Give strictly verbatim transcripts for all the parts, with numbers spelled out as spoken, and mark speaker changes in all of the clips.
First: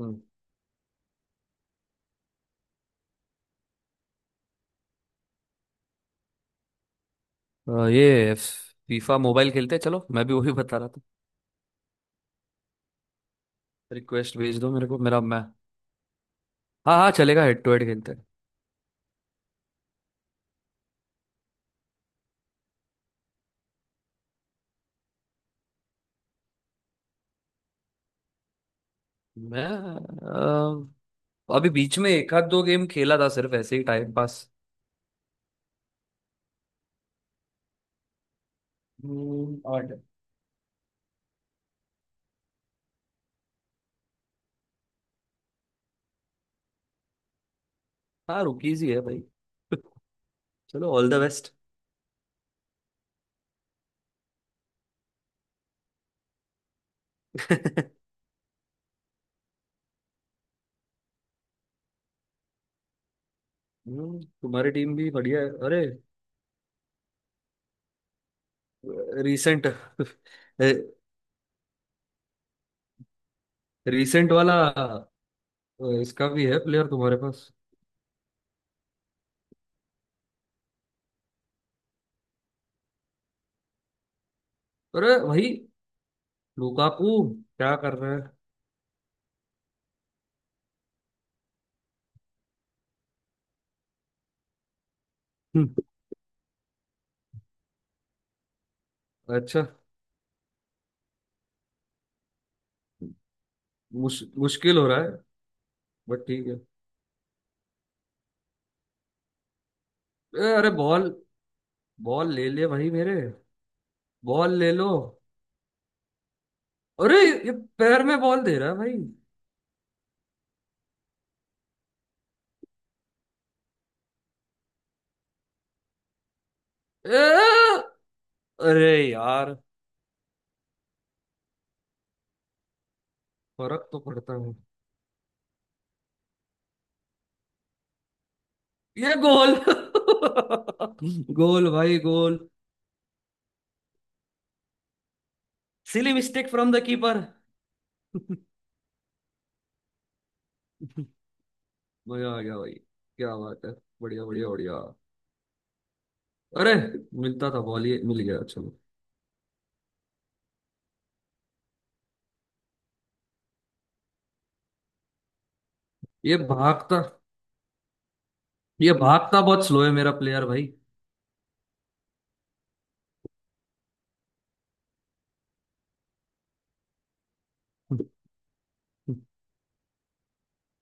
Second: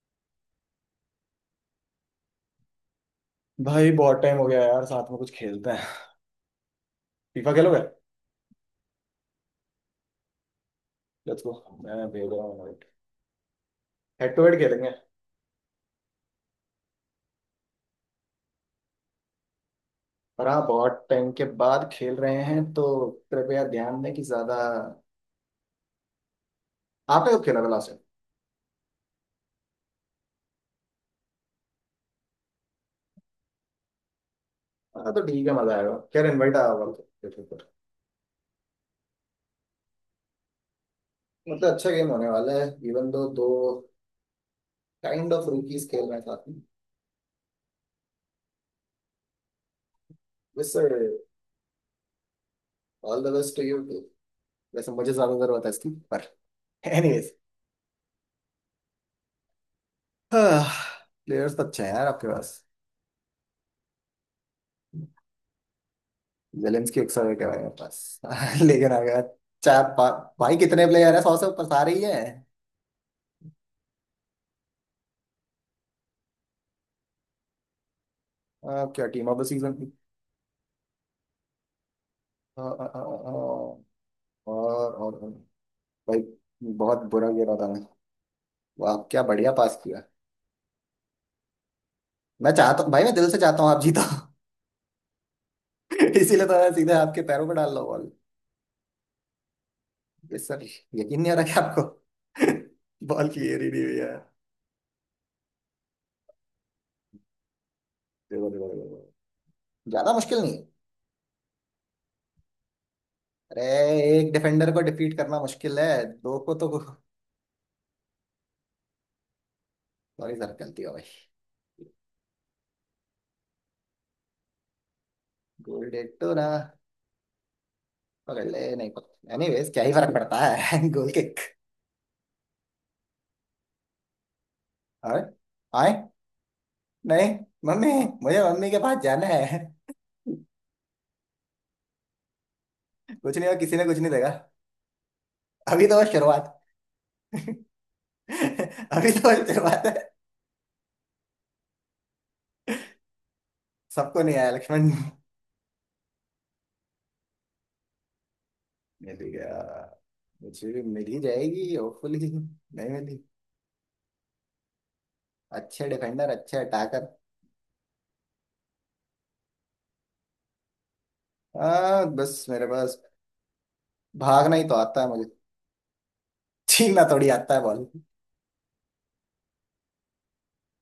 Speaker 1: हम्म।
Speaker 2: भाई, बहुत टाइम हो गया यार, साथ में कुछ खेलते हैं। फीफा
Speaker 1: अ,
Speaker 2: खेलोगे?
Speaker 1: ये फीफा मोबाइल खेलते हैं, चलो मैं भी वही बता रहा था।
Speaker 2: Let's go. मैं भेज रहा हूँ invite। Head
Speaker 1: request
Speaker 2: to head
Speaker 1: भेज दो मेरे
Speaker 2: खेलेंगे।
Speaker 1: को, मेरा मैं हाँ हाँ चलेगा, हेड टू हेड खेलते हैं।
Speaker 2: पर हाँ, बहुत टाइम के बाद खेल रहे हैं तो कृपया ध्यान दें कि ज्यादा। आपने कब खेला था लास्ट टाइम?
Speaker 1: मैं अ, अभी बीच में एक आध दो गेम खेला था, सिर्फ ऐसे ही टाइम पास।
Speaker 2: हाँ, तो ठीक है, मजा आएगा। खैर, इनवाइट आया होगा आपको, देखो पर।
Speaker 1: हम्म, और
Speaker 2: मतलब अच्छा गेम होने वाला है, इवन दो दो काइंड ऑफ रूकीज खेल रहे हैं साथ में।
Speaker 1: हाँ रुकीज ही है भाई।
Speaker 2: यस
Speaker 1: चलो
Speaker 2: sir.
Speaker 1: All the best.
Speaker 2: All the best to you. वैसे मुझे ज्यादा जरूरत है इसकी पर एनीवेज। प्लेयर्स तो अच्छे हैं यार आपके पास।
Speaker 1: हम्म, तुम्हारी टीम भी बढ़िया है अरे।
Speaker 2: जेलेंस्की एक सौ विकेट है बस लेकिन अगर
Speaker 1: रीसेंट,
Speaker 2: चार पा, भाई कितने प्लेयर है, सौ से ऊपर सारे ही हैं।
Speaker 1: रीसेंट वाला अ, इसका भी है प्लेयर तुम्हारे पास।
Speaker 2: अब क्या टीम ऑफ द सीजन की। अ, अ, अ, अ, और और
Speaker 1: अरे
Speaker 2: और-
Speaker 1: भाई
Speaker 2: भाई बहुत
Speaker 1: लुकाकू
Speaker 2: बुरा गिरा था
Speaker 1: क्या
Speaker 2: मैं।
Speaker 1: कर रहा है।
Speaker 2: वाह क्या बढ़िया पास किया। मैं चाहता हूँ भाई, मैं दिल से चाहता हूँ आप जीतो।
Speaker 1: हम्म,
Speaker 2: इसीलिए तो मैं सीधे आपके पैरों पर डाल रहा हूँ बॉल।
Speaker 1: अच्छा।
Speaker 2: ये सर, यकीन नहीं आ रहा क्या आपको? बॉल की एरी नहीं हुई है।
Speaker 1: मुश, मुश्किल हो रहा है, बट ठीक है।
Speaker 2: देखो देखो देखो देखो। ज्यादा मुश्किल
Speaker 1: ए,
Speaker 2: नहीं है।
Speaker 1: अरे बॉल, बॉल ले ले भाई मेरे,
Speaker 2: अरे एक
Speaker 1: बॉल
Speaker 2: डिफेंडर
Speaker 1: ले
Speaker 2: को
Speaker 1: लो।
Speaker 2: डिफीट करना मुश्किल है, दो को तो।
Speaker 1: अरे ये पैर में बॉल दे रहा है भाई।
Speaker 2: सॉरी सर, गलती हो गई। गोल। ना
Speaker 1: ए,
Speaker 2: पकड़ ले, नहीं
Speaker 1: अरे
Speaker 2: पकड़,
Speaker 1: यार,
Speaker 2: एनीवेज क्या ही फर्क पड़ता है गोल किक।
Speaker 1: फर्क तो पड़ता है।
Speaker 2: और आए नहीं। मम्मी, मुझे मम्मी के पास
Speaker 1: ये
Speaker 2: जाना
Speaker 1: गोल
Speaker 2: है।
Speaker 1: गोल भाई गोल।
Speaker 2: कुछ नहीं, और किसी ने कुछ नहीं देगा। अभी तो बस
Speaker 1: सिली मिस्टेक
Speaker 2: शुरुआत।
Speaker 1: From the keeper.
Speaker 2: अभी तो बस शुरुआत है।
Speaker 1: मजा आ गया भाई, क्या बात है।
Speaker 2: सबको
Speaker 1: बढ़िया,
Speaker 2: नहीं
Speaker 1: बढ़िया,
Speaker 2: आया
Speaker 1: बढ़िया।
Speaker 2: लक्ष्मण।
Speaker 1: अरे मिलता था बॉल, ये मिल गया, चलो।
Speaker 2: मिल गया। मुझे भी मिल ही जाएगी होपफुली, नहीं मिली। अच्छे डिफेंडर,
Speaker 1: ये
Speaker 2: अच्छे
Speaker 1: भागता
Speaker 2: अटैकर।
Speaker 1: ये भागता बहुत स्लो है मेरा प्लेयर भाई।
Speaker 2: हाँ बस मेरे पास भागना ही तो आता है मुझे, छीनना थोड़ी आता है बॉल।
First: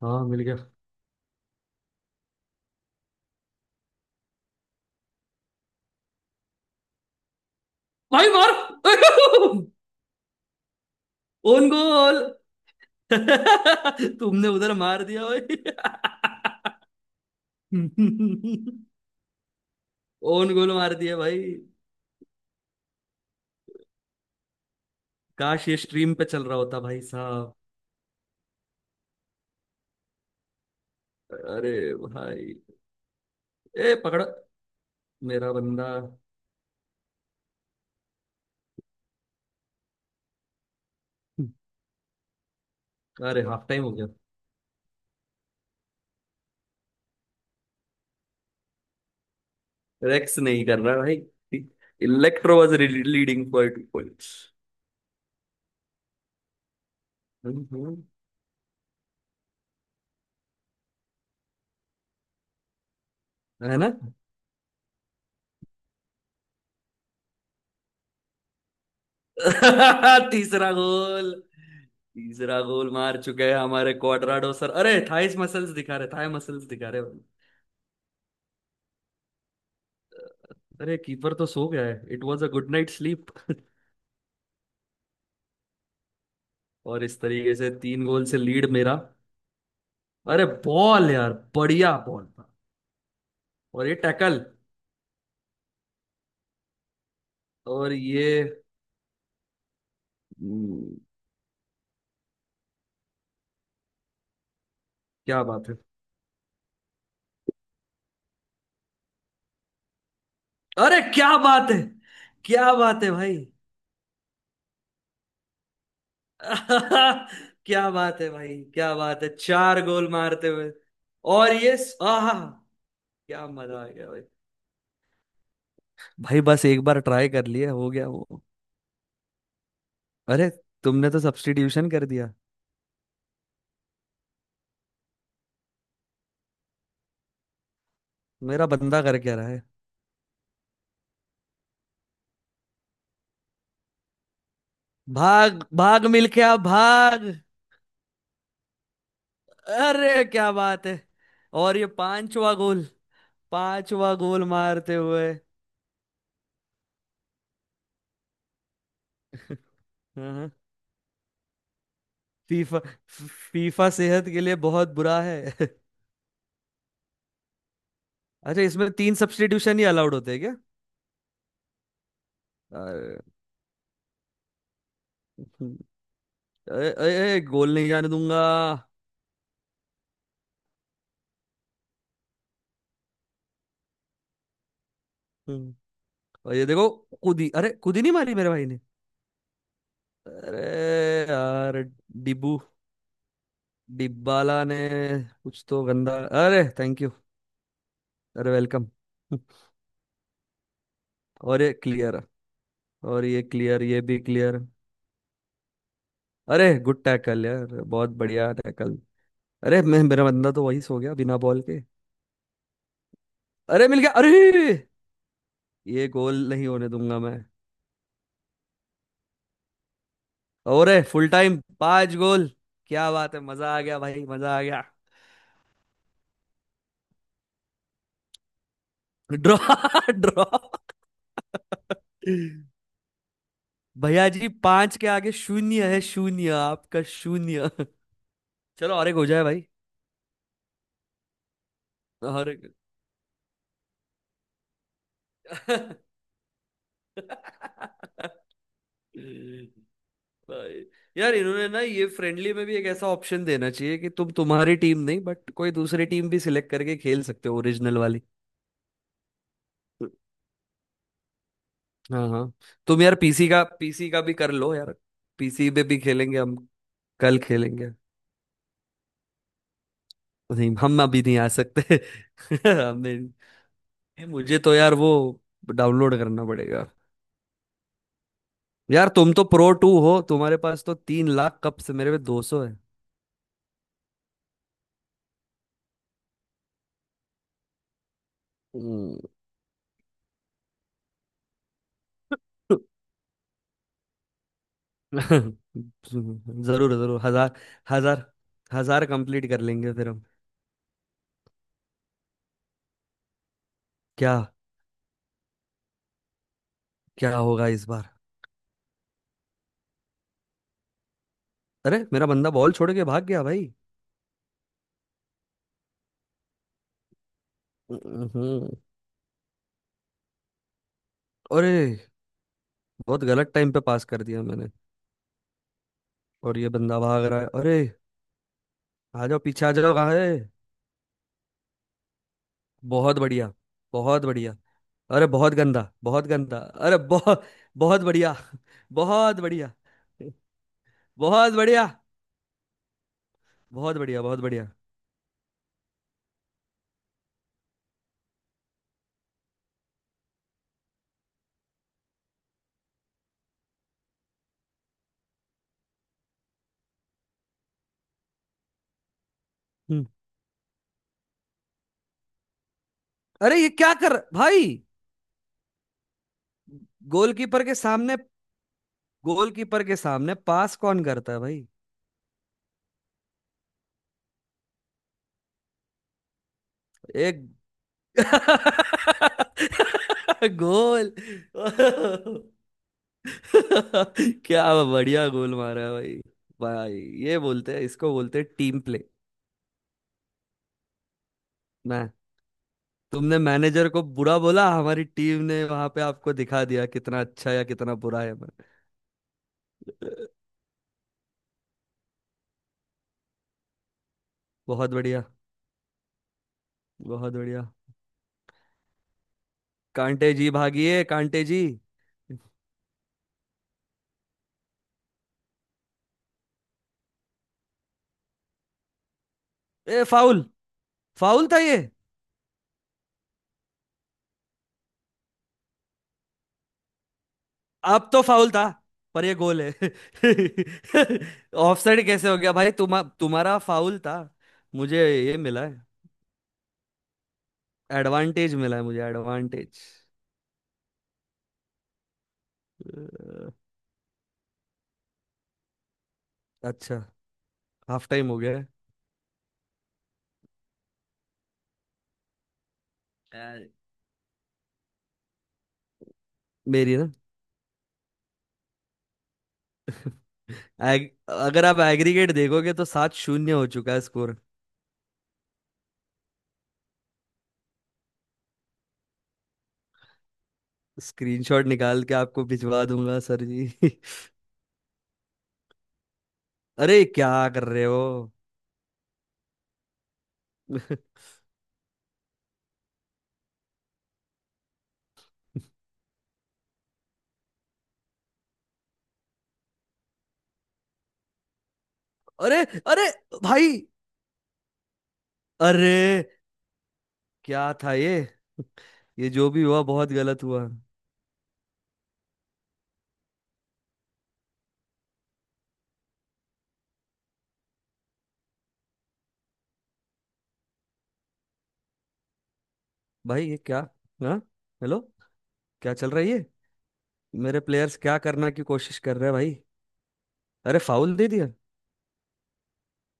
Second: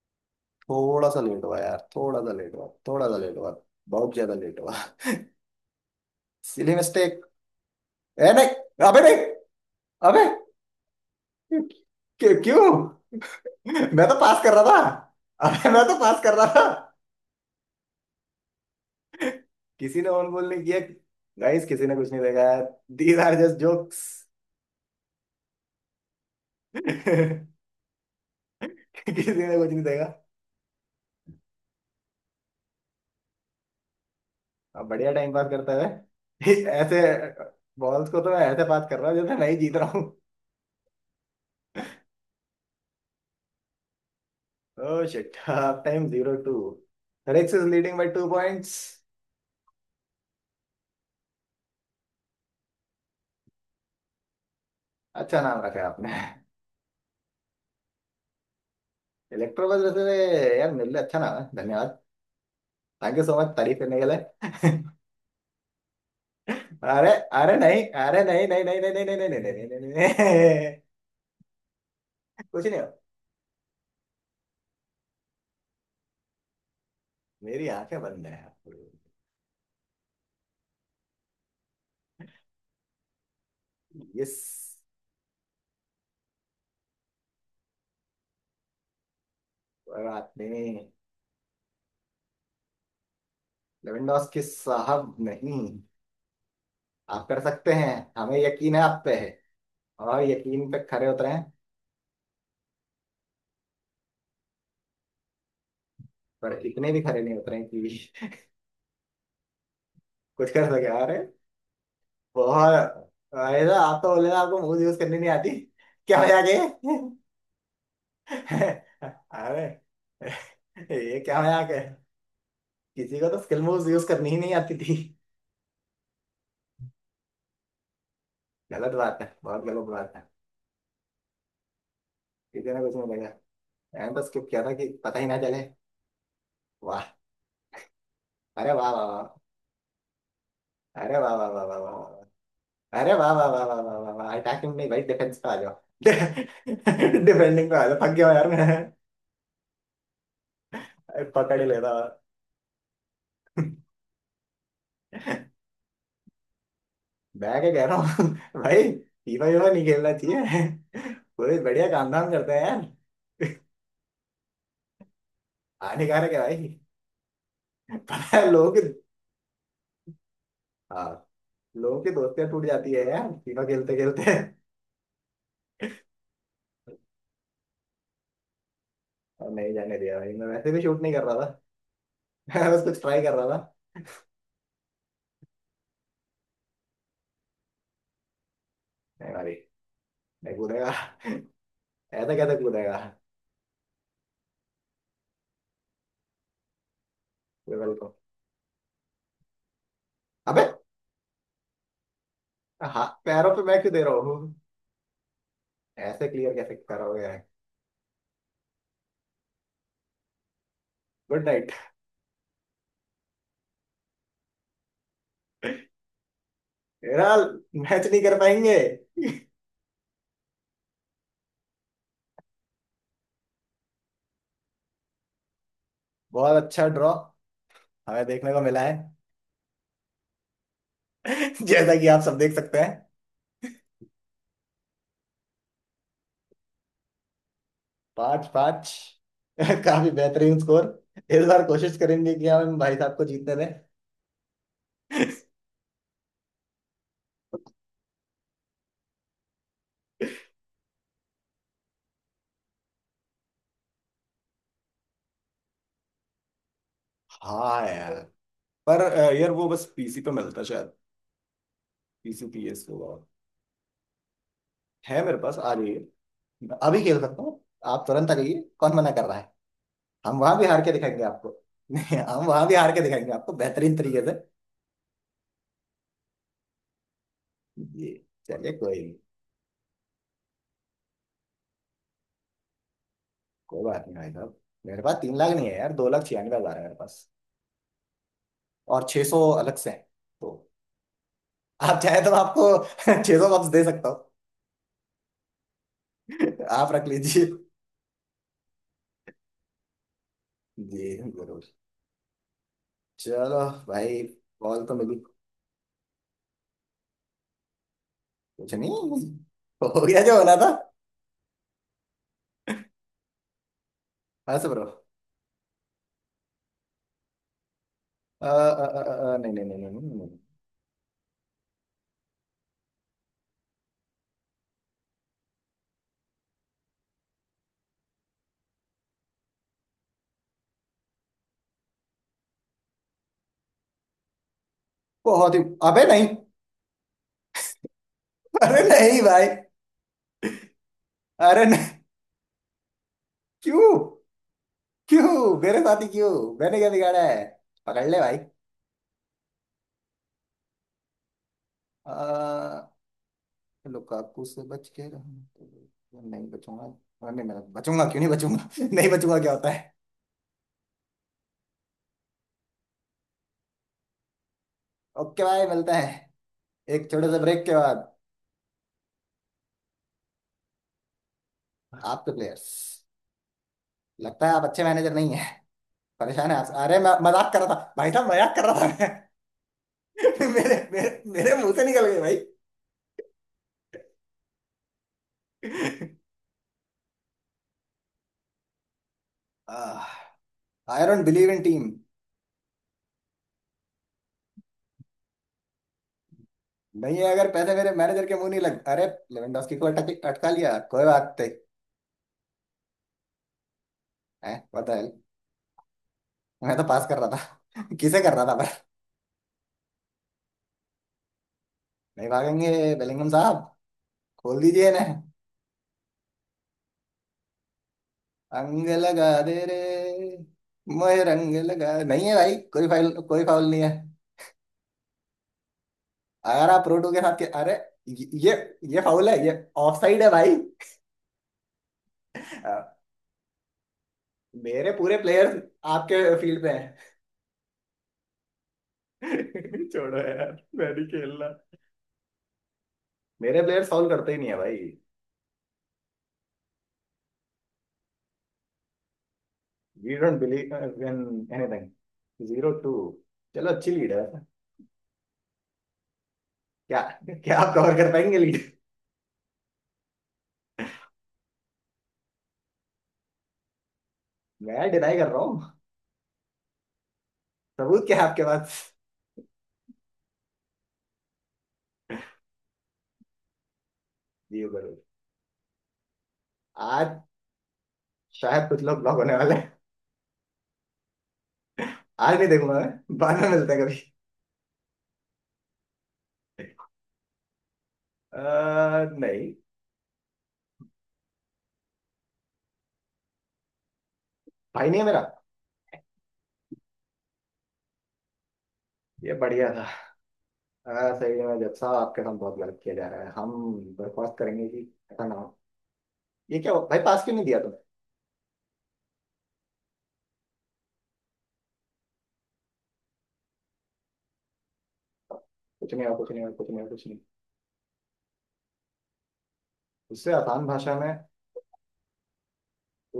Speaker 1: हाँ मिल गया।
Speaker 2: थोड़ा सा लेट हुआ यार, थोड़ा सा लेट हुआ, थोड़ा सा लेट हुआ, बहुत ज्यादा लेट हुआ। Silly mistake.
Speaker 1: भाई
Speaker 2: ए
Speaker 1: मार।
Speaker 2: नहीं, अबे नहीं। अबे,
Speaker 1: ओन गोल।
Speaker 2: क्यों क्यों? मैं तो पास
Speaker 1: तुमने
Speaker 2: कर रहा
Speaker 1: उधर मार दिया
Speaker 2: था,
Speaker 1: भाई।
Speaker 2: अबे मैं तो पास कर रहा था। किसी ने ऑन गोल
Speaker 1: ओन
Speaker 2: नहीं
Speaker 1: गोल
Speaker 2: किया।
Speaker 1: मार दिया भाई।
Speaker 2: गाइस किसी ने कुछ नहीं देखा यार, दीज आर जस्ट जोक्स।
Speaker 1: काश ये स्ट्रीम पे चल रहा होता भाई साहब।
Speaker 2: किसी ने कुछ नहीं देखा।
Speaker 1: अरे भाई, ए पकड़ा
Speaker 2: अब बढ़िया टाइम पास
Speaker 1: मेरा
Speaker 2: करते
Speaker 1: बंदा।
Speaker 2: हुए ऐसे बॉल्स को तो मैं ऐसे पास कर रहा हूँ जैसे मैं ही जीत रहा हूँ।
Speaker 1: अरे हाफ टाइम हो गया।
Speaker 2: Oh shit, half time zero two. Rix is leading by two points.
Speaker 1: Rex नहीं कर रहा भाई, Electro was leading for two points.
Speaker 2: अच्छा नाम रखा है आपने। इलेक्ट्रो, बस वैसे यार मिल रहा, अच्छा नाम है, धन्यवाद। थैंक यू सो मच
Speaker 1: है
Speaker 2: तारीफ
Speaker 1: ना।
Speaker 2: करने के लिए। अरे, अरे नहीं, अरे नहीं नहीं नहीं नहीं नहीं नहीं नहीं नहीं नहीं नहीं
Speaker 1: तीसरा
Speaker 2: नहीं।
Speaker 1: गोल, तीसरा
Speaker 2: कुछ नहीं हो,
Speaker 1: गोल मार चुके हैं हमारे क्वाड्राडो सर। अरे थाइस मसल्स दिखा रहे, थाई मसल्स दिखा रहे भाई।
Speaker 2: मेरी आंखें बंद है।
Speaker 1: अरे कीपर तो सो गया है, it was a good night sleep.
Speaker 2: Yes.
Speaker 1: और इस तरीके से तीन गोल से लीड मेरा।
Speaker 2: बात
Speaker 1: अरे
Speaker 2: नहीं।
Speaker 1: बॉल यार, बढ़िया बॉल था। और ये टैकल,
Speaker 2: लेवेंडोस्की साहब, नहीं आप कर सकते
Speaker 1: और
Speaker 2: हैं,
Speaker 1: ये।
Speaker 2: हमें यकीन है आप पे है, और यकीन पे
Speaker 1: हम्म,
Speaker 2: खरे उतरे हैं।
Speaker 1: क्या बात है।
Speaker 2: पर इतने भी खरे नहीं उतरे हैं कि कुछ कर सके,
Speaker 1: अरे
Speaker 2: अरे।
Speaker 1: क्या बात है। क्या बात
Speaker 2: बहुत।
Speaker 1: है भाई।
Speaker 2: अरे, आप तो बोले ना आपको मूव यूज करनी नहीं आती, क्या मजाक है।
Speaker 1: क्या बात है भाई, क्या बात है, चार
Speaker 2: अरे
Speaker 1: गोल मारते हुए।
Speaker 2: ये क्या
Speaker 1: और
Speaker 2: मजाक
Speaker 1: ये
Speaker 2: है।
Speaker 1: आहा,
Speaker 2: किसी को तो
Speaker 1: क्या
Speaker 2: स्किल
Speaker 1: मजा आ
Speaker 2: मूव्स यूज
Speaker 1: गया भाई।
Speaker 2: करनी ही नहीं आती थी।
Speaker 1: भाई बस एक बार ट्राई कर लिए, हो गया वो।
Speaker 2: गलत बात है, बहुत गलत बात है।
Speaker 1: अरे तुमने तो सब्स्टिट्यूशन कर दिया।
Speaker 2: किसी ने कुछ नहीं देखा। मैंने तो स्किप किया था कि पता ही ना चले। वाह।
Speaker 1: मेरा
Speaker 2: अरे वाह
Speaker 1: बंदा
Speaker 2: वाह
Speaker 1: कर
Speaker 2: वाह।
Speaker 1: क्या रहा है।
Speaker 2: अरे वाह वाह वाह वाह वाह वाह। अरे वाह वाह वाह वाह वाह वाह वाह, अटैकिंग नहीं भाई, डिफेंस पे आ
Speaker 1: भाग
Speaker 2: जाओ।
Speaker 1: भाग, मिलके आप भाग।
Speaker 2: डिफेंडिंग पे आ जाओ, थक गया हूं यार मैं।
Speaker 1: अरे क्या बात है।
Speaker 2: पकड़ ही
Speaker 1: और ये
Speaker 2: लेता।
Speaker 1: पांचवा गोल, पांचवा गोल मारते हुए।
Speaker 2: मैं क्या कह रहा हूँ भाई फीफा वीफा नहीं खेलना
Speaker 1: हाँ, हाँ।
Speaker 2: चाहिए, पूरे बढ़िया काम धाम करते हैं
Speaker 1: फीफा,
Speaker 2: यार।
Speaker 1: फीफा सेहत के लिए बहुत बुरा है।
Speaker 2: हानिकारक है भाई। पता है
Speaker 1: अच्छा
Speaker 2: लोग।
Speaker 1: इसमें तीन सब्स्टिट्यूशन ही अलाउड होते हैं क्या।
Speaker 2: हाँ। लोगों की दोस्तियां टूट जाती है
Speaker 1: अरे,
Speaker 2: यार तीनों खेलते खेलते।
Speaker 1: अरे- अरे, गोल नहीं जाने दूंगा।
Speaker 2: और नहीं जाने दिया भाई, मैं वैसे भी शूट नहीं कर रहा था। मैं बस कुछ ट्राई कर रहा था।
Speaker 1: हम्म, और ये देखो, कुदी, अरे कुदी नहीं मारी मेरे भाई ने।
Speaker 2: नहीं भाई, नहीं
Speaker 1: अरे
Speaker 2: कूदेगा,
Speaker 1: यार
Speaker 2: ऐसा कैसे
Speaker 1: डिब्बू,
Speaker 2: कूदेगा।
Speaker 1: डिब्बाला ने कुछ तो गंदा। अरे थैंक यू।
Speaker 2: गूगल को।
Speaker 1: अरे वेलकम।
Speaker 2: अबे।
Speaker 1: और ये क्लियर,
Speaker 2: हाँ,
Speaker 1: और ये
Speaker 2: पैरों पे मैं
Speaker 1: क्लियर,
Speaker 2: क्यों
Speaker 1: ये
Speaker 2: दे रहा
Speaker 1: भी
Speaker 2: हूँ,
Speaker 1: क्लियर।
Speaker 2: ऐसे क्लियर कैसे
Speaker 1: अरे गुड
Speaker 2: करोगे।
Speaker 1: टैकल यार, बहुत बढ़िया टैकल। अरे मैं, मेरा बंदा तो वही सो गया बिना
Speaker 2: गुड
Speaker 1: बॉल
Speaker 2: नाइट।
Speaker 1: के। अरे मिल गया अरे, ये गोल नहीं होने दूंगा मैं।
Speaker 2: यार मैच नहीं कर पाएंगे।
Speaker 1: और फुल टाइम पांच गोल। क्या बात है, मजा आ गया भाई, मजा आ गया।
Speaker 2: बहुत अच्छा ड्रॉ हमें देखने को मिला है।
Speaker 1: Draw, draw.
Speaker 2: जैसा कि आप सब देख सकते हैं।
Speaker 1: भैया जी, पांच के आगे शून्य है, शून्य आपका शून्य।
Speaker 2: पाँच पाँच।
Speaker 1: चलो और एक हो जाए भाई,
Speaker 2: काफी बेहतरीन स्कोर। इस बार कोशिश करेंगे कि
Speaker 1: और
Speaker 2: हम भाई साहब को जीतने दें।
Speaker 1: एक। भाई यार, इन्होंने ना, ये फ्रेंडली में भी एक ऐसा ऑप्शन देना चाहिए कि तुम, तुम्हारी टीम नहीं बट कोई दूसरी टीम भी सिलेक्ट करके खेल सकते हो,
Speaker 2: हाँ
Speaker 1: ओरिजिनल
Speaker 2: यार।
Speaker 1: वाली।
Speaker 2: पर अ, यार वो बस पीसी पे मिलता है शायद।
Speaker 1: हाँ
Speaker 2: पीसी
Speaker 1: हाँ,
Speaker 2: पीएस
Speaker 1: तुम यार
Speaker 2: होगा।
Speaker 1: पीसी का पीसी का भी कर लो यार।
Speaker 2: है मेरे पास,
Speaker 1: पीसी
Speaker 2: आ
Speaker 1: पे भी
Speaker 2: जाइए।
Speaker 1: खेलेंगे हम,
Speaker 2: अभी खेल
Speaker 1: कल
Speaker 2: सकता हूँ।
Speaker 1: खेलेंगे।
Speaker 2: आप तुरंत आ जाइए, कौन मना कर रहा है। हम वहां भी
Speaker 1: नहीं
Speaker 2: हार के
Speaker 1: हम
Speaker 2: दिखाएंगे
Speaker 1: अभी नहीं आ
Speaker 2: आपको।
Speaker 1: सकते।
Speaker 2: नहीं हम वहां भी हार के
Speaker 1: हमने,
Speaker 2: दिखाएंगे आपको बेहतरीन तरीके
Speaker 1: ये
Speaker 2: से।
Speaker 1: मुझे तो यार वो डाउनलोड करना पड़ेगा।
Speaker 2: जी, चलिए कोई
Speaker 1: यार
Speaker 2: नहीं।
Speaker 1: तुम तो प्रो टू हो, तुम्हारे पास तो तीन लाख कप्स, मेरे पे दो सौ है।
Speaker 2: कोई बात नहीं भाई साहब। मेरे पास तीन लाख नहीं है यार, दो लाख छियानवे हजार है मेरे पास। और
Speaker 1: हम्म।
Speaker 2: छह सौ अलग से हैं। तो आप चाहे तो मैं आपको छह सौ वापस दे सकता हूँ, आप
Speaker 1: जरूर
Speaker 2: रख
Speaker 1: जरूर।
Speaker 2: लीजिए।
Speaker 1: हजार, हजार, हजार कंप्लीट कर लेंगे फिर हम।
Speaker 2: जी, जरूर। चलो भाई।
Speaker 1: क्या,
Speaker 2: कॉल तो मिली।
Speaker 1: क्या होगा इस बार।
Speaker 2: कुछ नहीं, हो गया जो होना था।
Speaker 1: अरे मेरा बंदा बॉल छोड़ के भाग गया भाई।
Speaker 2: हंस ब्रो। अ,
Speaker 1: हम्म,
Speaker 2: अ, अ, अ, नहीं नहीं नहीं नहीं नहीं, नहीं।
Speaker 1: अरे बहुत गलत टाइम पे पास कर दिया मैंने, और ये बंदा भाग रहा है। अरे आ जाओ, पीछे आ जाओ, कहाँ है। बहुत बढ़िया, बहुत बढ़िया। अरे बहुत
Speaker 2: बहुत ही।
Speaker 1: गंदा,
Speaker 2: अबे
Speaker 1: बहुत
Speaker 2: नहीं,
Speaker 1: गंदा, अरे बहुत, बहुत बढ़िया,
Speaker 2: अरे नहीं
Speaker 1: बहुत
Speaker 2: भाई,
Speaker 1: बढ़िया, बहुत
Speaker 2: अरे
Speaker 1: बढ़िया,
Speaker 2: नहीं। क्यों,
Speaker 1: बहुत बढ़िया, बहुत बढ़िया।
Speaker 2: क्यों मेरे साथ ही क्यों? मैंने क्या बिगाड़ा है? पकड़ ले भाई। अ, लुकाकू से बच के रहूं, नहीं बचूंगा। अरे नहीं, मैं बचूंगा, क्यों नहीं बचूंगा। नहीं बचूंगा क्या होता है।
Speaker 1: हम्म, अरे ये क्या कर भाई।
Speaker 2: ओके भाई, मिलता है एक छोटे से
Speaker 1: गोलकीपर
Speaker 2: ब्रेक
Speaker 1: के
Speaker 2: के बाद।
Speaker 1: सामने गोलकीपर के सामने पास कौन करता है भाई।
Speaker 2: आपके प्लेयर्स, लगता है आप अच्छे मैनेजर नहीं है, परेशान है आप। अरे मैं
Speaker 1: एक
Speaker 2: मजाक कर रहा था भाई साहब, मजाक कर रहा था। मैं मेरे
Speaker 1: गोल।
Speaker 2: मेरे मेरे मुंह से निकल गए भाई।
Speaker 1: क्या बढ़िया गोल मारा है
Speaker 2: आई
Speaker 1: भाई। भाई ये बोलते हैं, इसको बोलते हैं team play.
Speaker 2: Don't believe in team.
Speaker 1: मैं, तुमने मैनेजर को बुरा बोला, हमारी टीम ने वहां पे आपको दिखा दिया
Speaker 2: नहीं
Speaker 1: कितना
Speaker 2: है, अगर
Speaker 1: अच्छा या
Speaker 2: पैसे मेरे
Speaker 1: कितना बुरा
Speaker 2: मैनेजर के
Speaker 1: है
Speaker 2: मुंह
Speaker 1: मैं।
Speaker 2: नहीं लग, अरे। लेवेंडोस्की को अटक, अटका लिया, कोई बात नहीं है,
Speaker 1: बहुत
Speaker 2: पता है।
Speaker 1: बढ़िया,
Speaker 2: मैं तो पास कर रहा
Speaker 1: बहुत बढ़िया।
Speaker 2: था किसे कर रहा था पर।
Speaker 1: कांटे जी भागिए कांटे जी।
Speaker 2: नहीं भागेंगे बेलिंगम साहब, खोल दीजिए ना। अंग लगा दे रे,
Speaker 1: ए फाउल,
Speaker 2: मोहे
Speaker 1: फाउल
Speaker 2: रंग
Speaker 1: था ये,
Speaker 2: लगा। नहीं है भाई, कोई फाउल, कोई फाउल नहीं है, अगर आप रोडू के साथ के, अरे।
Speaker 1: अब तो
Speaker 2: ये
Speaker 1: फाउल
Speaker 2: ये
Speaker 1: था,
Speaker 2: ये
Speaker 1: पर
Speaker 2: फाउल
Speaker 1: ये
Speaker 2: है ये।
Speaker 1: गोल है।
Speaker 2: ऑफ साइड है भाई।
Speaker 1: ऑफसाइड कैसे हो गया भाई,
Speaker 2: अ,
Speaker 1: तुम तुम्हारा फाउल था।
Speaker 2: मेरे
Speaker 1: मुझे,
Speaker 2: पूरे
Speaker 1: ये
Speaker 2: प्लेयर्स
Speaker 1: मिला है,
Speaker 2: आपके फील्ड पे
Speaker 1: एडवांटेज मिला है मुझे,
Speaker 2: हैं।
Speaker 1: एडवांटेज।
Speaker 2: छोड़ो यार, मैं नहीं खेलना, मेरे प्लेयर सॉल्व करते ही नहीं है भाई।
Speaker 1: अच्छा, हाफ टाइम हो गया है।
Speaker 2: We don't believe in anything. Zero two,
Speaker 1: अ,
Speaker 2: चलो अच्छी लीड है।
Speaker 1: मेरी
Speaker 2: क्या,
Speaker 1: ना,
Speaker 2: क्या आप कवर कर पाएंगे लीड?
Speaker 1: एग, अगर आप एग्रीगेट देखोगे तो सात शून्य हो चुका है स्कोर।
Speaker 2: मैं डिनाई कर रहा हूँ, सबूत क्या है आपके पास?
Speaker 1: स्क्रीनशॉट निकाल के आपको भिजवा दूंगा सर जी।
Speaker 2: दियो करो।
Speaker 1: अरे
Speaker 2: आज
Speaker 1: क्या कर रहे हो।
Speaker 2: शायद कुछ लोग ब्लॉक होने वाले हैं। आज नहीं देखूंगा मैं, बाद में मिलते हैं कभी। अह, नहीं,
Speaker 1: अरे, अरे भाई,
Speaker 2: भाई नहीं है मेरा।
Speaker 1: अरे क्या था ये। ये
Speaker 2: ये
Speaker 1: जो भी
Speaker 2: बढ़िया
Speaker 1: हुआ
Speaker 2: था।
Speaker 1: बहुत गलत हुआ।
Speaker 2: अह, सही है, मैं जब साहब आपके साथ बहुत गलत किया जा रहा है, हम बर्खास्त करेंगे कि ऐसा ना हो। ये क्या हुआ? भाई पास क्यों नहीं दिया तुमने?
Speaker 1: भाई ये क्या, हाँ हेलो,
Speaker 2: कुछ
Speaker 1: क्या
Speaker 2: नहीं
Speaker 1: चल
Speaker 2: हुआ,
Speaker 1: रहा है
Speaker 2: कुछ
Speaker 1: ये।
Speaker 2: नहीं हुआ, कुछ नहीं हुआ, कुछ नहीं।
Speaker 1: मेरे प्लेयर्स क्या करना की कोशिश कर रहे हैं भाई।
Speaker 2: उससे आसान
Speaker 1: अरे
Speaker 2: भाषा में,
Speaker 1: फाउल दे दिया।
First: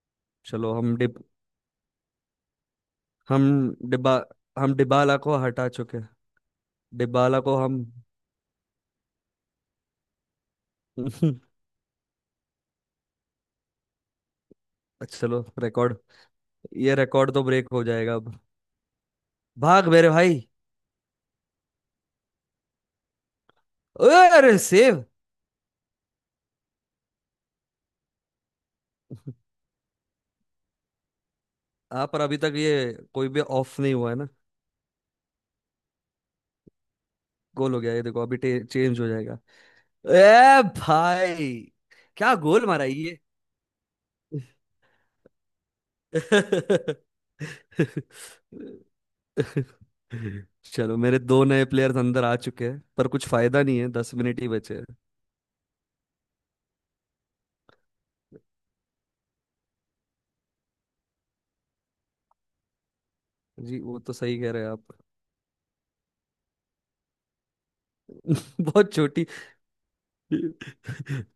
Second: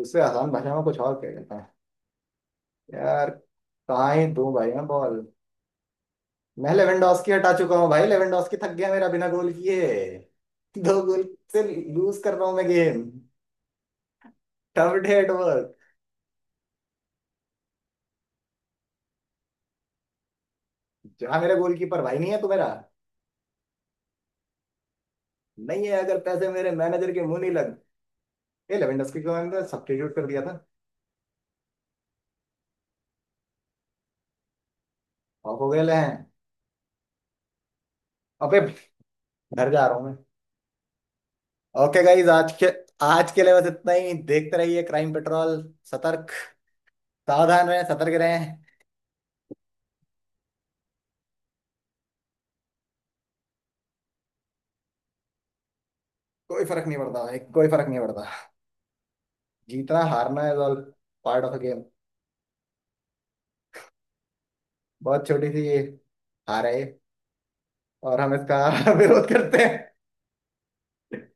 Speaker 2: उससे आसान
Speaker 1: चलो
Speaker 2: भाषा में
Speaker 1: हम
Speaker 2: कुछ और
Speaker 1: डिब
Speaker 2: कह देते हैं यार।
Speaker 1: हम
Speaker 2: कहाँ
Speaker 1: डिब्बा
Speaker 2: ही दूं भाई
Speaker 1: हम
Speaker 2: मैं
Speaker 1: डिबाला
Speaker 2: बॉल।
Speaker 1: को हटा चुके हैं।
Speaker 2: मैं लेवेंडोस्की
Speaker 1: डिबाला
Speaker 2: हटा
Speaker 1: को
Speaker 2: चुका
Speaker 1: हम।
Speaker 2: हूँ भाई, लेवेंडोस्की थक गया मेरा बिना गोल किए। दो गोल से लूज कर रहा हूँ मैं गेम। टफ डे एट
Speaker 1: चलो
Speaker 2: वर्क।
Speaker 1: रिकॉर्ड, ये रिकॉर्ड तो ब्रेक हो जाएगा अब। भाग मेरे भाई।
Speaker 2: जहाँ मेरा गोलकीपर भाई नहीं है तो मेरा,
Speaker 1: ओए, अरे सेव।
Speaker 2: नहीं है अगर पैसे मेरे मैनेजर के मुंह नहीं लग। ये लेवेंडोस्की को मैंने सब्स्टिट्यूट कर दिया था।
Speaker 1: हाँ पर अभी तक ये कोई भी ऑफ नहीं हुआ है ना।
Speaker 2: ऑफ हो गए ले हैं।
Speaker 1: गोल हो गया ये देखो, अभी
Speaker 2: अबे,
Speaker 1: चेंज हो जाएगा।
Speaker 2: घर जा रहा हूँ मैं।
Speaker 1: ए भाई,
Speaker 2: ओके गाइज,
Speaker 1: क्या
Speaker 2: आज के,
Speaker 1: गोल मारा है ये।
Speaker 2: आज के लिए बस इतना ही, देखते रहिए क्राइम पेट्रोल। सतर्क, सावधान रहें, सतर्क रहें।
Speaker 1: चलो मेरे दो नए प्लेयर्स अंदर आ चुके हैं, पर कुछ फायदा नहीं है, दस मिनट ही बचे हैं।
Speaker 2: कोई फर्क नहीं पड़ता भाई, कोई फर्क नहीं पड़ता। जीतना हारना is all part of a game.
Speaker 1: जी वो तो सही कह रहे हैं आप।
Speaker 2: बहुत छोटी सी ये हार है ये, और हम इसका
Speaker 1: बहुत छोटी,
Speaker 2: विरोध करते हैं।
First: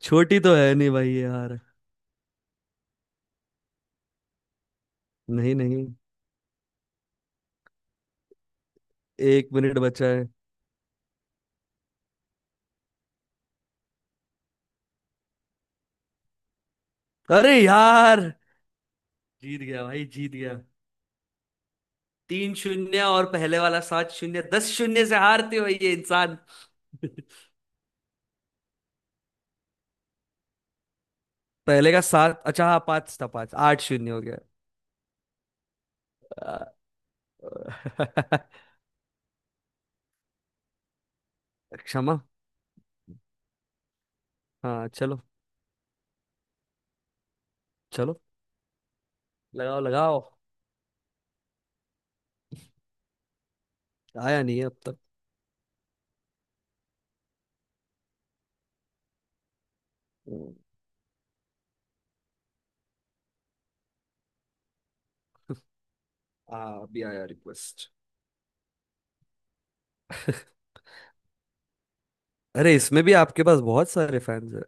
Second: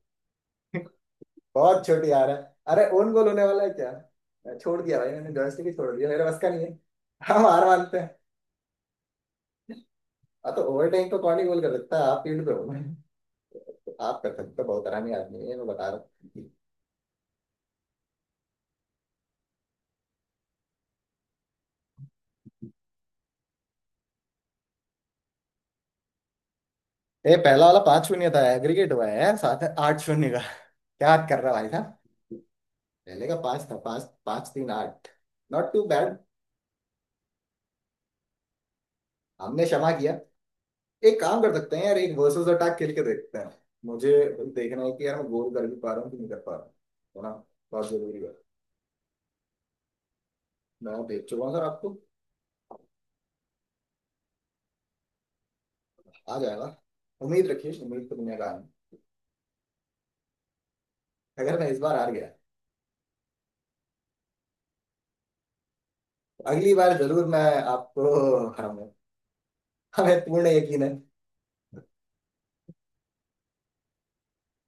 Speaker 1: छोटी तो है नहीं भाई यार।
Speaker 2: बहुत छोटी हार है। अरे ओन गोल होने वाला है क्या? मैं छोड़ दिया भाई, मैंने
Speaker 1: नहीं
Speaker 2: जॉयस्टिक ही
Speaker 1: नहीं,
Speaker 2: छोड़ दिया, मेरे बस का नहीं है। हम हार मानते हैं।
Speaker 1: एक मिनट बचा है।
Speaker 2: हाँ तो ओवरटाइम तो कौन ही गोल कर सकता है, आप फील्ड पे हो तो आप कर सकते हो। बहुत आरामी आदमी है ये, मैं बता रहा हूँ।
Speaker 1: अरे यार जीत गया भाई, जीत गया। तीन शून्य, और पहले वाला सात शून्य, दस शून्य से हारते हो ये इंसान।
Speaker 2: ये पहला वाला पांच शून्य था, एग्रीगेट हुआ है यार साथ है आठ शून्य का। क्या बात कर रहा है भाई
Speaker 1: पहले
Speaker 2: साहब,
Speaker 1: का सात, अच्छा हाँ पांच
Speaker 2: पहले
Speaker 1: था,
Speaker 2: का
Speaker 1: पांच,
Speaker 2: पांच था,
Speaker 1: आठ
Speaker 2: पांच
Speaker 1: शून्य हो गया।
Speaker 2: पांच तीन आठ। Not too bad. हमने क्षमा किया। एक काम कर सकते हैं यार, एक
Speaker 1: क्षमा।
Speaker 2: वर्सेस अटैक खेल के देखते हैं। मुझे देखना
Speaker 1: हाँ
Speaker 2: है कि यार
Speaker 1: चलो,
Speaker 2: मैं गोल कर भी पा रहा हूँ कि नहीं कर पा रहा हूँ, है ना। बहुत
Speaker 1: चलो
Speaker 2: जरूरी है।
Speaker 1: लगाओ लगाओ।
Speaker 2: मैं भेज चुका हूँ सर आपको।
Speaker 1: आया नहीं है अब तक।
Speaker 2: आ जाएगा, उम्मीद रखिए, उम्मीद तो दुनिया का आनी।
Speaker 1: हम्म,
Speaker 2: अगर मैं इस बार हार गया तो
Speaker 1: आ,
Speaker 2: अगली बार
Speaker 1: अभी
Speaker 2: जरूर
Speaker 1: आया
Speaker 2: मैं
Speaker 1: रिक्वेस्ट।
Speaker 2: आपको हराऊंगा, हमें पूर्ण यकीन है।
Speaker 1: अरे इसमें भी आपके पास बहुत सारे फैंस हैं।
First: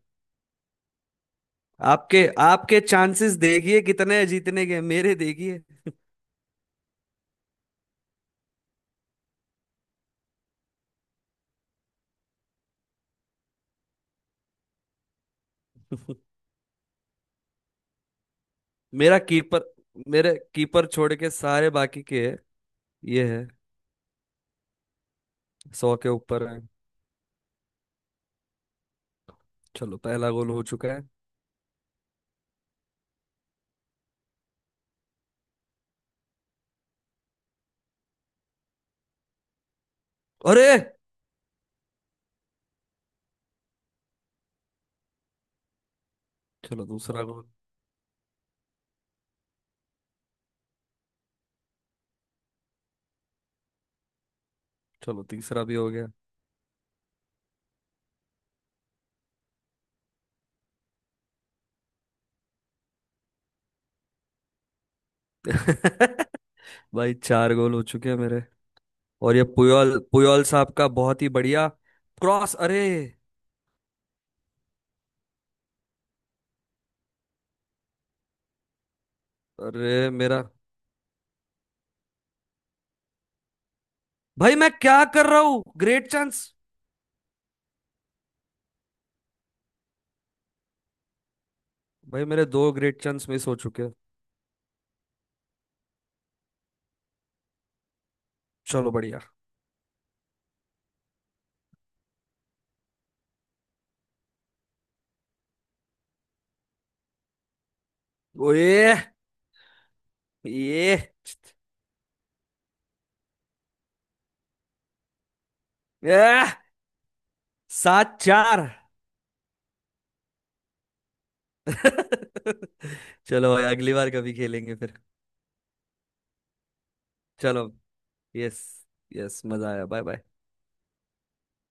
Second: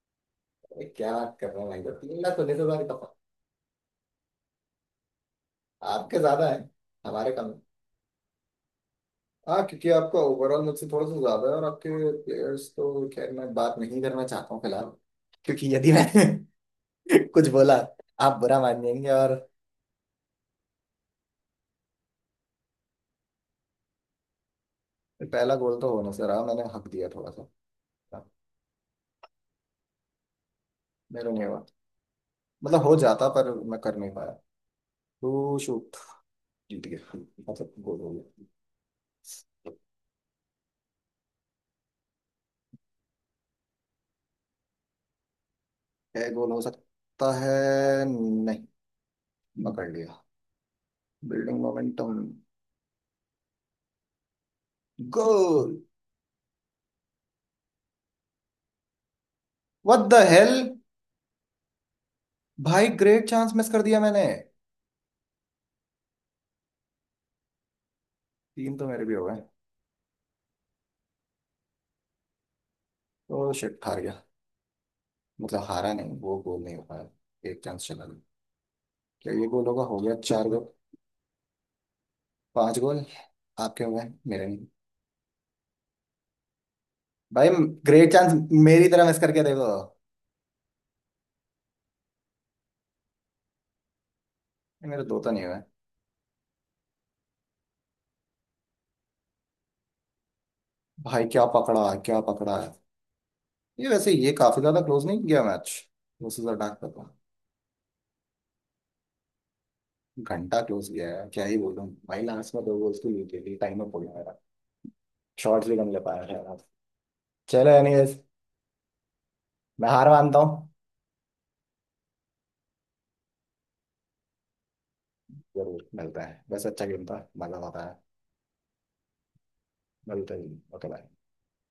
Speaker 2: अरे क्या बात कर रहे हैं भाई साहब, तीन
Speaker 1: आपके,
Speaker 2: लाख उन्नीस
Speaker 1: आपके
Speaker 2: हजार का फ़र्क।
Speaker 1: चांसेस देखिए कितने हैं जीतने के, मेरे देखिए।
Speaker 2: आपके ज्यादा है, हमारे कम है। हाँ क्योंकि आपका ओवरऑल मुझसे थोड़ा सा ज्यादा है, और आपके प्लेयर्स तो खैर मैं बात नहीं करना चाहता हूँ फिलहाल, क्योंकि यदि मैं कुछ बोला आप बुरा मान जाएंगे
Speaker 1: मेरा
Speaker 2: और।
Speaker 1: कीपर, मेरे कीपर छोड़ के सारे बाकी के, ये है
Speaker 2: पहला गोल तो
Speaker 1: सौ
Speaker 2: हो
Speaker 1: के
Speaker 2: नहीं सर,
Speaker 1: ऊपर है।
Speaker 2: मैंने हक दिया थोड़ा सा।
Speaker 1: चलो पहला गोल हो चुका है।
Speaker 2: मेरा नहीं हुआ, मतलब हो जाता पर मैं कर नहीं पाया टू शूट। जीत गया, मतलब गोल हो गया।
Speaker 1: अरे
Speaker 2: क्या गोल हो
Speaker 1: चलो दूसरा
Speaker 2: सकता
Speaker 1: गोल।
Speaker 2: है? नहीं, पकड़ लिया। Building momentum.
Speaker 1: चलो तीसरा
Speaker 2: गोल।
Speaker 1: भी हो गया।
Speaker 2: व्हाट द हेल, भाई ग्रेट चांस मिस कर दिया मैंने।
Speaker 1: भाई चार गोल हो चुके हैं मेरे।
Speaker 2: तीन तो मेरे भी हो
Speaker 1: और
Speaker 2: गए।
Speaker 1: ये पुयोल, पुयोल साहब का बहुत ही बढ़िया क्रॉस अरे।
Speaker 2: तो शिट, हार गया, मतलब हारा नहीं, वो गोल नहीं हो पाया, एक चांस चला गया। क्या ये गोल होगा? हो
Speaker 1: अरे
Speaker 2: गया,
Speaker 1: मेरा,
Speaker 2: चार गोल। पांच गोल आपके हो गए, मेरे
Speaker 1: भाई
Speaker 2: नहीं।
Speaker 1: मैं क्या कर रहा हूँ ग्रेट चांस।
Speaker 2: भाई ग्रेट चांस, मेरी तरह मिस करके देखो।
Speaker 1: भाई मेरे दो ग्रेट चांस मिस हो चुके हैं।
Speaker 2: ये मेरे दो तो नहीं हुए।
Speaker 1: चलो बढ़िया।
Speaker 2: भाई क्या पकड़ा, क्या पकड़ा है। ये वैसे ये काफी ज्यादा क्लोज नहीं किया मैच वर्सेस अटैक का तो।
Speaker 1: ओए,
Speaker 2: घंटा क्लोज किया
Speaker 1: ये,
Speaker 2: है, क्या ही बोलूं भाई, लास्ट में दो गोल्स की लीड थी, टाइम अप हो गया मेरा। शॉट्स भी कम ले पाया
Speaker 1: ए,
Speaker 2: था। चलो
Speaker 1: सात
Speaker 2: एनीवेज,
Speaker 1: चार
Speaker 2: मैं हार मानता हूँ।
Speaker 1: चलो भाई, अगली बार कभी खेलेंगे फिर।
Speaker 2: जरूर मिलते हैं, वैसे अच्छा गेम था,
Speaker 1: चलो,
Speaker 2: मजा आता है।
Speaker 1: यस, यस मजा आया, बाय बाय।
Speaker 2: मिलते हैं। ओके।